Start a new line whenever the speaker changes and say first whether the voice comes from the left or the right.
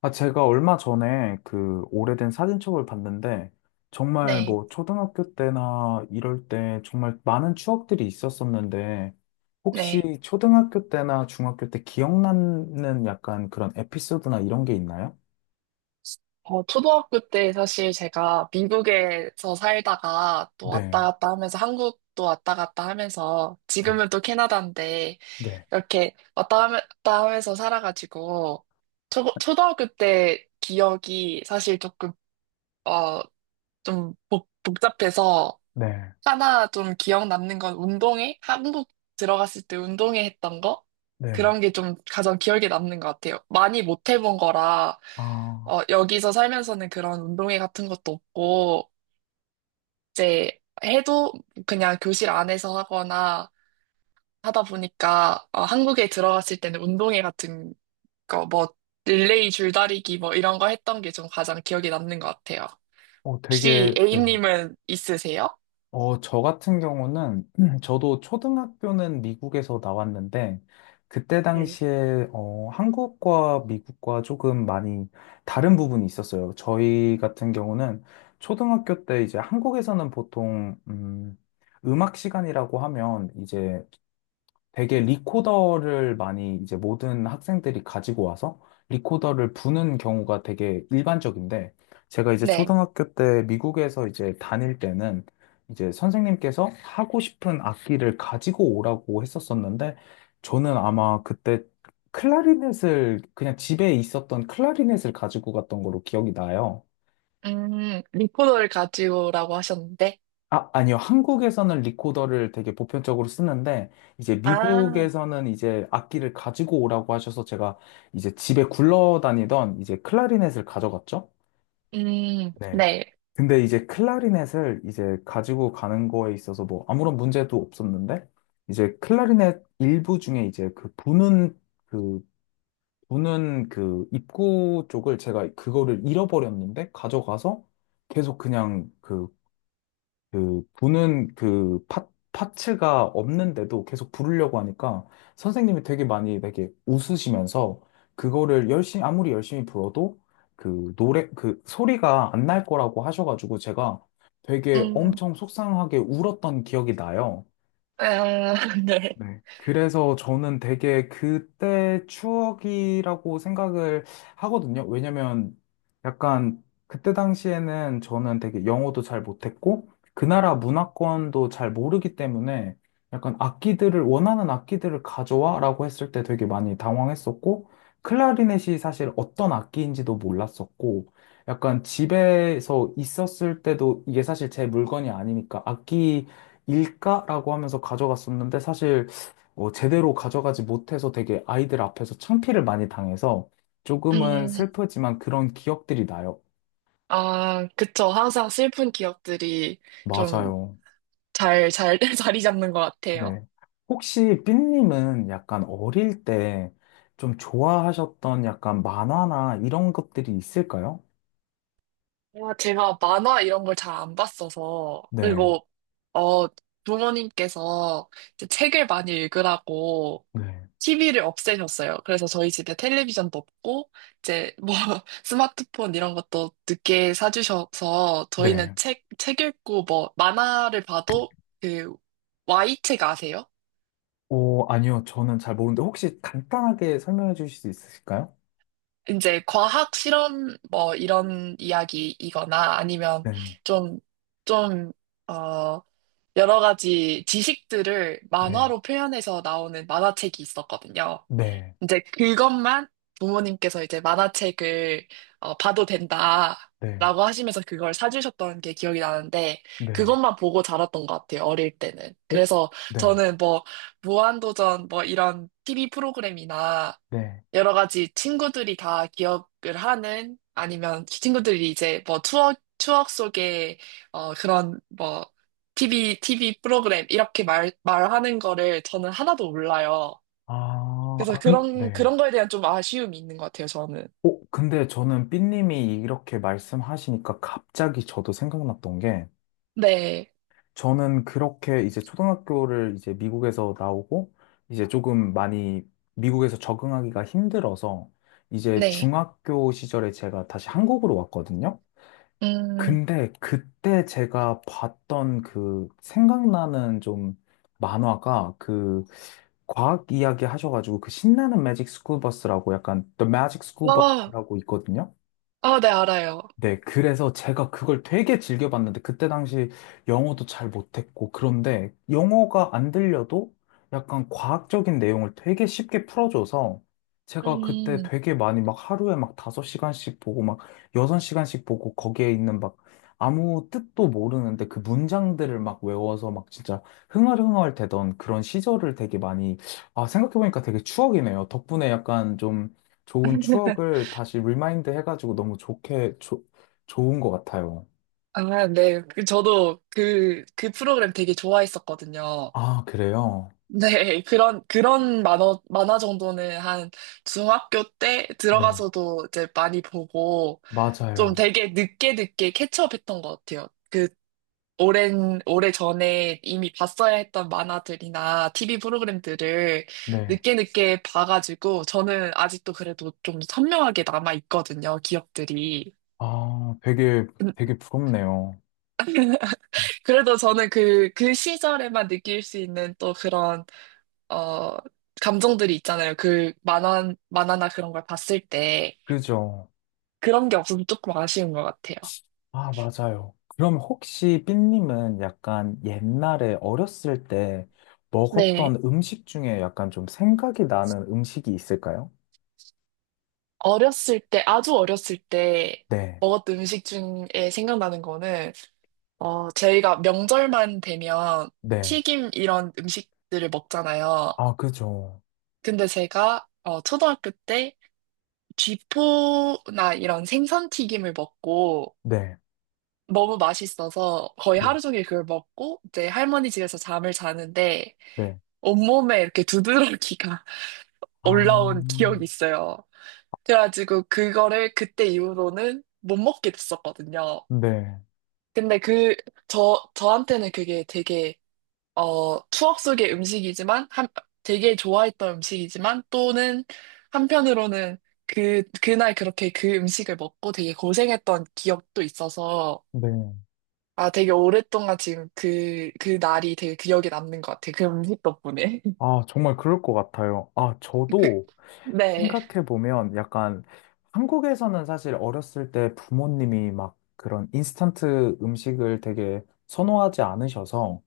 left: 아, 제가 얼마 전에 그 오래된 사진첩을 봤는데, 정말
right: 네,
left: 뭐 초등학교 때나 이럴 때 정말 많은 추억들이 있었었는데,
right: 네,
left: 혹시 초등학교 때나 중학교 때 기억나는 약간 그런 에피소드나 이런 게 있나요?
right: 초등학교 때 사실 제가 미국에서 살다가 또 왔다
left: 네,
right: 갔다 하면서 한국도 왔다 갔다 하면서
left: 네,
right: 지금은 또 캐나다인데
left: 네,
right: 이렇게 갔다 하면서 살아가지고 초등학교 때 기억이 사실 조금, 어, 좀 복잡해서
left: 네,
right: 하나 좀 기억 남는 건 운동회? 한국 들어갔을 때 운동회 했던 거?
left: 네.
right: 그런 게 좀 가장 기억에 남는 것 같아요. 많이 못 해본 거라,
left: 아,
right: 여기서 살면서는 그런 운동회 같은 것도 없고, 이제 해도 그냥 교실 안에서 하거나 하다 보니까, 한국에 들어갔을 때는 운동회 같은 거, 뭐, 릴레이 줄다리기 뭐 이런 거 했던 게 좀 가장 기억에 남는 것 같아요.
left: 어,
right: 혹시
left: 되게, 네.
right: A님은 있으세요?
left: 저 같은 경우는, 저도 초등학교는 미국에서 나왔는데, 그때
right: 네.
left: 당시에, 한국과 미국과 조금 많이 다른 부분이 있었어요. 저희 같은 경우는 초등학교 때 이제 한국에서는 보통, 음악 시간이라고 하면 이제 되게 리코더를 많이 이제 모든 학생들이 가지고 와서 리코더를 부는 경우가 되게 일반적인데 제가 이제
right: 네.
left: 초등학교 때 미국에서 이제 다닐 때는 이제 선생님께서 하고 싶은 악기를 가지고 오라고 했었었는데 저는 아마 그때 클라리넷을 그냥 집에 있었던 클라리넷을 가지고 갔던 걸로 기억이 나요.
right: 리포더를 가지고라고 하셨는데,
left: 아, 아니요. 한국에서는 리코더를 되게 보편적으로 쓰는데, 이제
right: 아,
left: 미국에서는 이제 악기를 가지고 오라고 하셔서 제가 이제 집에 굴러다니던 이제 클라리넷을 가져갔죠. 네.
right: 네,
left: 근데 이제 클라리넷을 이제 가지고 가는 거에 있어서 뭐 아무런 문제도 없었는데, 이제 클라리넷 일부 중에 이제 그, 부는 그 입구 쪽을 제가 그거를 잃어버렸는데, 가져가서 계속 그냥 그 부는 그 파츠가 없는데도 계속 부르려고 하니까 선생님이 되게 많이 되게 웃으시면서 그거를 열심히 아무리 열심히 불어도 그 노래 그 소리가 안 날 거라고 하셔가지고 제가 되게
right: 음,
left: 엄청 속상하게 울었던 기억이 나요.
right: 아, 네,
left: 네. 그래서 저는 되게 그때 추억이라고 생각을 하거든요. 왜냐면 약간 그때 당시에는 저는 되게 영어도 잘 못했고 그 나라 문화권도 잘 모르기 때문에 약간 악기들을 원하는 악기들을 가져와라고 했을 때 되게 많이 당황했었고 클라리넷이 사실 어떤 악기인지도 몰랐었고 약간 집에서 있었을 때도 이게 사실 제 물건이 아니니까 악기 일까라고 하면서 가져갔었는데 사실 제대로 가져가지 못해서 되게 아이들 앞에서 창피를 많이 당해서 조금은
right: 음,
left: 슬프지만 그런 기억들이 나요.
right: 아, 그쵸. 항상 슬픈 기억들이 좀
left: 맞아요.
right: 잘, 자리 잡는 것 같아요.
left: 네. 혹시 삐님은 약간 어릴 때 좀 좋아하셨던 약간 만화나 이런 것들이 있을까요?
right: 아, 제가 만화 이런 걸 잘 안 봤어서,
left: 네.
right: 그리고, 어, 부모님께서 이제 책을 많이 읽으라고
left: 네.
right: TV를 없애셨어요. 그래서 저희 집에 텔레비전도 없고, 이제 뭐 스마트폰 이런 것도 늦게 사주셔서 저희는
left: 네.
right: 책 읽고 뭐 만화를 봐도 그 Y책 아세요?
left: 오, 아니요. 저는 잘 모르는데 혹시 간단하게 설명해 주실 수 있으실까요?
right: 이제 과학 실험 뭐 이런 이야기이거나 아니면
left: 네.
right: 좀, 좀, 어, 여러 가지 지식들을
left: 네.
right: 만화로 표현해서 나오는 만화책이 있었거든요.
left: 네.
right: 이제 그것만 부모님께서 이제 만화책을 봐도
left: 네.
right: 된다라고 하시면서 그걸 사주셨던 게 기억이 나는데
left: 네.
right: 그것만 보고 자랐던 것 같아요 어릴 때는.
left: 오,
right: 그래서
left: 네.
right: 저는 뭐 무한도전 뭐 이런 TV 프로그램이나
left: 네.
right: 여러 가지 친구들이 다 기억을 하는, 아니면 친구들이 이제 뭐 추억 속에 그런 뭐 TV 프로그램 이렇게 말 말하는 거를 저는 하나도 몰라요.
left: 아,
right: 그래서
left: 아, 네.
right: 그런 거에 대한 좀 아쉬움이 있는 것 같아요, 저는.
left: 근데 저는 삐님이 이렇게 말씀하시니까 갑자기 저도 생각났던 게,
right: 네,
left: 저는 그렇게 이제 초등학교를 이제 미국에서 나오고, 이제 조금 많이 미국에서 적응하기가 힘들어서, 이제
right: 네.
left: 중학교 시절에 제가 다시 한국으로 왔거든요.
right: 음,
left: 근데 그때 제가 봤던 그 생각나는 좀 만화가 그 과학 이야기 하셔가지고 그 신나는 매직 스쿨 버스라고 약간 The Magic School
right: 아,
left: Bus라고 있거든요.
right: 아, 네, 알아요.
left: 네, 그래서 제가 그걸 되게 즐겨봤는데, 그때 당시 영어도 잘 못했고, 그런데 영어가 안 들려도 약간 과학적인 내용을 되게 쉽게 풀어줘서, 제가 그때
right: 음,
left: 되게 많이 막 하루에 막섯시간씩 보고, 막섯시간씩 보고, 거기에 있는 막 아무 뜻도 모르는데 그 문장들을 막 외워서 막 진짜 흥얼흥얼 되던 그런 시절을 되게 많이, 아, 생각해보니까 되게 추억이네요. 덕분에 약간 좀 좋은 추억을 다시 리마인드 해가지고 너무 좋게, 좋은 것 같아요.
right: 아, 네. 그 저도 그 프로그램 되게 좋아했었거든요.
left: 아, 그래요?
right: 네, 그런 만화 정도는 한 중학교 때
left: 네,
right: 들어가서도 이제 많이 보고 좀
left: 맞아요.
right: 되게 늦게 늦게 캐치업했던 것 같아요. 그 오래 전에 이미 봤어야 했던 만화들이나 TV 프로그램들을
left: 네.
right: 늦게 봐가지고 저는 아직도 그래도 좀 선명하게 남아있거든요, 기억들이.
left: 아, 되게,
right: 음,
left: 되게 부럽네요.
right: 그래도 저는 그 시절에만 느낄 수 있는 또 그런, 어, 감정들이 있잖아요. 그 만화나 그런 걸 봤을 때
left: 그죠?
right: 그런 게 없으면 조금 아쉬운 것 같아요.
left: 아, 맞아요. 그럼 혹시 삐님은 약간 옛날에 어렸을 때 먹었던
right: 네.
left: 음식 중에 약간 좀 생각이 나는 음식이 있을까요?
right: 어렸을 때, 아주 어렸을 때
left: 네,
right: 먹었던 음식 중에 생각나는 거는 저희가 명절만 되면
left: 네.
right: 튀김 이런 음식들을 먹잖아요.
left: 아, 그죠.
right: 근데 제가 초등학교 때 쥐포나 이런 생선 튀김을 먹고
left: 네,
right: 너무 맛있어서 거의
left: 네,
right: 하루 종일 그걸 먹고 이제 할머니 집에서 잠을 자는데
left: 네.
right: 온몸에 이렇게 두드러기가
left: 아,
right: 올라온 기억이 있어요. 그래가지고 그거를 그때 이후로는 못 먹게 됐었거든요.
left: 네,
right: 근데 그, 저한테는 그게 되게 추억 속의 음식이지만, 한, 되게 좋아했던 음식이지만, 또는 한편으로는 그, 그날 그렇게 그 음식을 먹고 되게 고생했던 기억도 있어서,
left: 네.
right: 아, 되게 오랫동안 지금 그 날이 되게 기억에 남는 것 같아요. 그 음식 덕분에.
left: 아, 정말 그럴 것 같아요. 아, 저도
right: 네,
left: 생각해보면 약간 한국에서는 사실 어렸을 때 부모님이 막 그런 인스턴트 음식을 되게 선호하지 않으셔서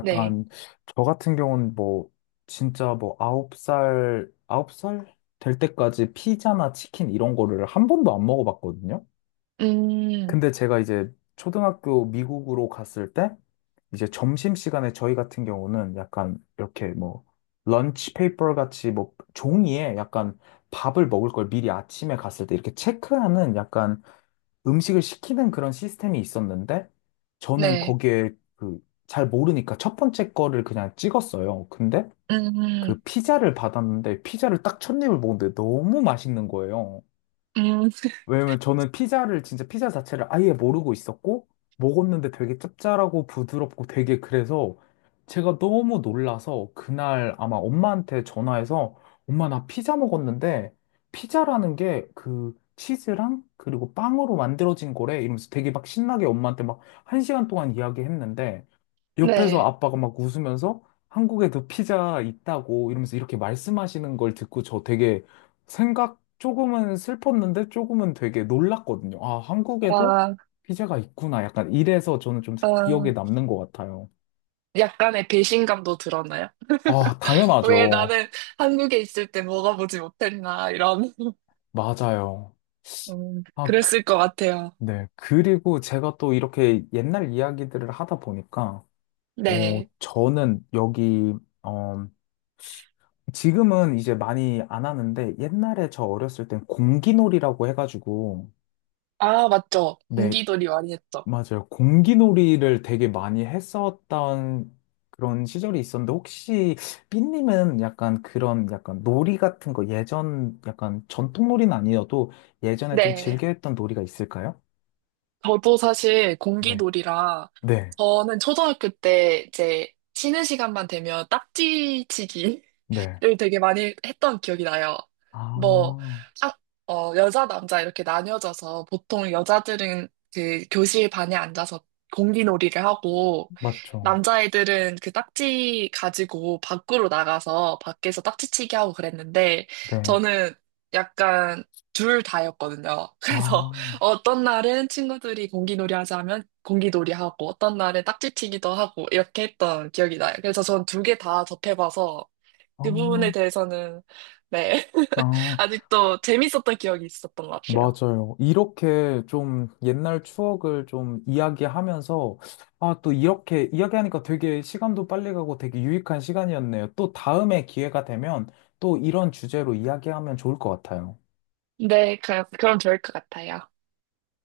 right: 네.
left: 저 같은 경우는 뭐 진짜 뭐 아홉 살 될 때까지 피자나 치킨 이런 거를 한 번도 안 먹어봤거든요.
right: 음,
left: 근데 제가 이제 초등학교 미국으로 갔을 때 이제 점심시간에 저희 같은 경우는 약간 이렇게 뭐 런치 페이퍼 같이 뭐 종이에 약간 밥을 먹을 걸 미리 아침에 갔을 때 이렇게 체크하는 약간 음식을 시키는 그런 시스템이 있었는데 저는
right: 네.
left: 거기에 그 잘 모르니까 첫 번째 거를 그냥 찍었어요. 근데
right: 음,
left: 그 피자를 받았는데 피자를 딱 첫 입을 먹는데 너무 맛있는 거예요.
right: 음,
left: 왜냐면 저는 피자를 진짜 피자 자체를 아예 모르고 있었고 먹었는데 되게 짭짤하고 부드럽고 되게 그래서 제가 너무 놀라서 그날 아마 엄마한테 전화해서 엄마 나 피자 먹었는데 피자라는 게 그 치즈랑 그리고 빵으로 만들어진 거래 이러면서 되게 막 신나게 엄마한테 막 1시간 동안 이야기했는데 옆에서
right: 네.
left: 아빠가 막 웃으면서 한국에도 피자 있다고 이러면서 이렇게 말씀하시는 걸 듣고 저 되게 생각 조금은 슬펐는데 조금은 되게 놀랐거든요. 아, 한국에도
right: 아,
left: 피자가 있구나. 약간 이래서 저는 좀
right: 아.
left: 기억에 남는 것 같아요.
right: 약간의 배신감도 들었나요?
left: 아,
right: 왜
left: 당연하죠.
right: 나는 한국에 있을 때 먹어보지 못했나, 이런.
left: 맞아요. 아,
right: 그랬을 것 같아요.
left: 네. 그리고 제가 또 이렇게 옛날 이야기들을 하다 보니까,
right: 네.
left: 저는 여기, 어, 지금은 이제 많이 안 하는데, 옛날에 저 어렸을 땐 공기놀이라고 해가지고,
right: 아, 맞죠.
left: 네,
right: 공기놀이 많이 했죠.
left: 맞아요. 공기놀이를 되게 많이 했었던 그런 시절이 있었는데 혹시 삐님은 약간 그런 약간 놀이 같은 거 예전 약간 전통 놀이는 아니어도 예전에 좀
right: 네.
left: 즐겨 했던 놀이가 있을까요?
right: 저도 사실
left: 네.
right: 공기놀이라.
left: 네.
right: 저는 초등학교 때 이제 쉬는 시간만 되면 딱지치기
left: 네.
right: 를 되게 많이 했던 기억이 나요. 뭐,
left: 아,
right: 학, 여자, 남자 이렇게 나뉘어져서 보통 여자들은 그 교실 반에 앉아서 공기놀이를 하고,
left: 맞죠.
right: 남자애들은 그 딱지 가지고 밖으로 나가서 밖에서 딱지치기 하고 그랬는데,
left: 네.
right: 저는 약간 둘 다였거든요. 그래서
left: 아,
right: 어떤 날은 친구들이 공기놀이 하자면 공기놀이 하고, 어떤 날은 딱지치기도 하고, 이렇게 했던 기억이 나요. 그래서 전 두 개 다 접해봐서,
left: 아,
right: 그 부분에 대해서는, 네.
left: 아.
right: 아직도 재밌었던 기억이 있었던 것 같아요.
left: 맞아요. 이렇게 좀 옛날 추억을 좀 이야기하면서, 아, 또 이렇게 이야기하니까 되게 시간도 빨리 가고 되게 유익한 시간이었네요. 또 다음에 기회가 되면 또 이런 주제로 이야기하면 좋을 것 같아요.
right: 네, 그, 그럼 좋을 것 같아요.